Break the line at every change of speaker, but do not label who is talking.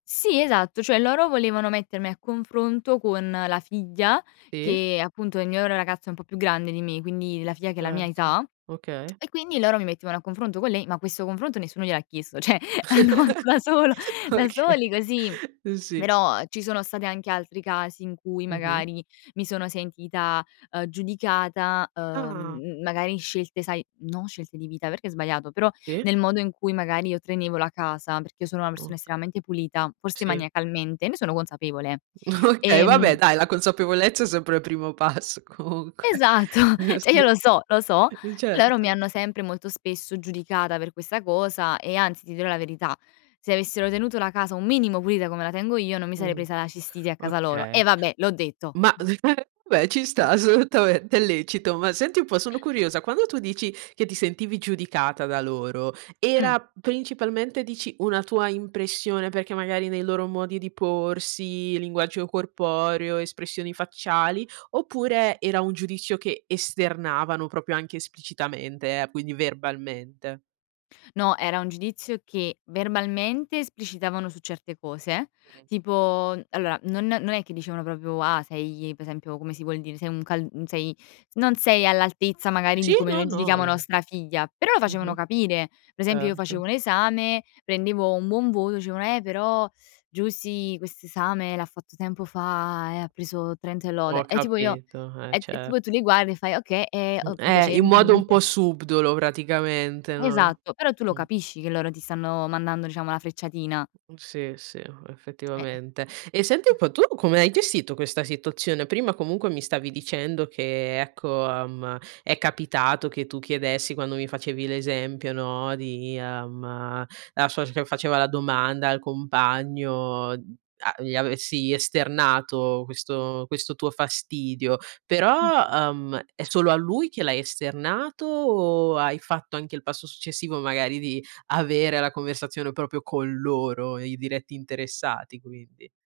Sì, esatto, cioè loro volevano mettermi a confronto con la figlia
Sì.
che appunto è il mio ragazzo è un po' più grande di me, quindi la figlia che ha la mia
Certo,
età
okay.
e quindi loro mi mettevano a confronto con lei, ma questo confronto nessuno gliel'ha chiesto, cioè hanno fatto da solo da soli, così.
Okay, sì.
Però, ci sono state anche altri casi in cui
Mh-mh.
magari mi sono sentita, uhm, giudicata,
Ah.
uhm, magari scelte sai, non scelte di vita perché è sbagliato, però
Sì.
nel modo in cui magari io tenevo la casa, perché io sono una persona
Ok
estremamente pulita, forse
Sì.
maniacalmente, ne sono consapevole.
Okay,
E,
va
mhmm
beh dai, la consapevolezza è sempre il primo passo, comunque.
Esatto,
Uh,
cioè io lo
sì,
so, lo so. Loro mi
certo.
hanno sempre molto spesso giudicata per questa cosa e anzi ti dirò la verità, se avessero tenuto la casa un minimo pulita come la tengo io, non mi sarei
Mh.
presa la cistite a casa loro
Okay.
e vabbè, l'ho detto.
Ma beh ci sta assolutamente, è lecito. Ma senti un po' sono curiosa, quando tu dici che ti sentivi giudicata da loro,
Mh.
era principalmente dici una tua impressione perché magari nei loro modi di porsi, linguaggio corporeo, espressioni facciali, oppure era un giudizio che esternavano, proprio anche esplicitamente, eh, quindi verbalmente?
No, era un giudizio che verbalmente esplicitavano su certe cose,
Mh-mh.
tipo allora non non è che dicevano proprio: "Ah, sei", per esempio come si vuol dire, "Sei un cal mhmm, sei s non sei all'altezza magari di
Sì,
come
no,
noi
no,
giudichiamo
in
nostra figlia", però lo facevano
Mh-mh.
capire. Per esempio io
Erto.
facevo un esame, prendevo un buon voto, dicevano: "Eh, però Giusy quest'esame l'ha fatto tempo fa e ha preso 30 e lode".
Ho
E tipo io,
capito, eh
e t e tipo tu li
certo.
guardi e fai: "Okay, è
Mh,
o
eh,
piace"
in modo un
[unintelligible]
po' subdolo praticamente, no,
Esatto, però tu lo
mh.
capisci che loro ti stanno mandando, diciamo, la frecciatina.
Mh sì, sì,
Eh.
effettivamente. E senti un po', tu come hai gestito questa situazione? Prima comunque mi stavi dicendo che, ecco, ehm, è capitato che tu chiedessi quando mi facevi l'esempio, no, di, ehm, la sua [unintelligible] faceva la domanda al compagno, a gli avessi esternato questo questo tuo fastidio,
Mh.
però, ehm, è solo a lui che l'hai esternato o hai fatto anche il passo successivo, magari di avere la conversazione proprio con loro, i diretti interessati quindi?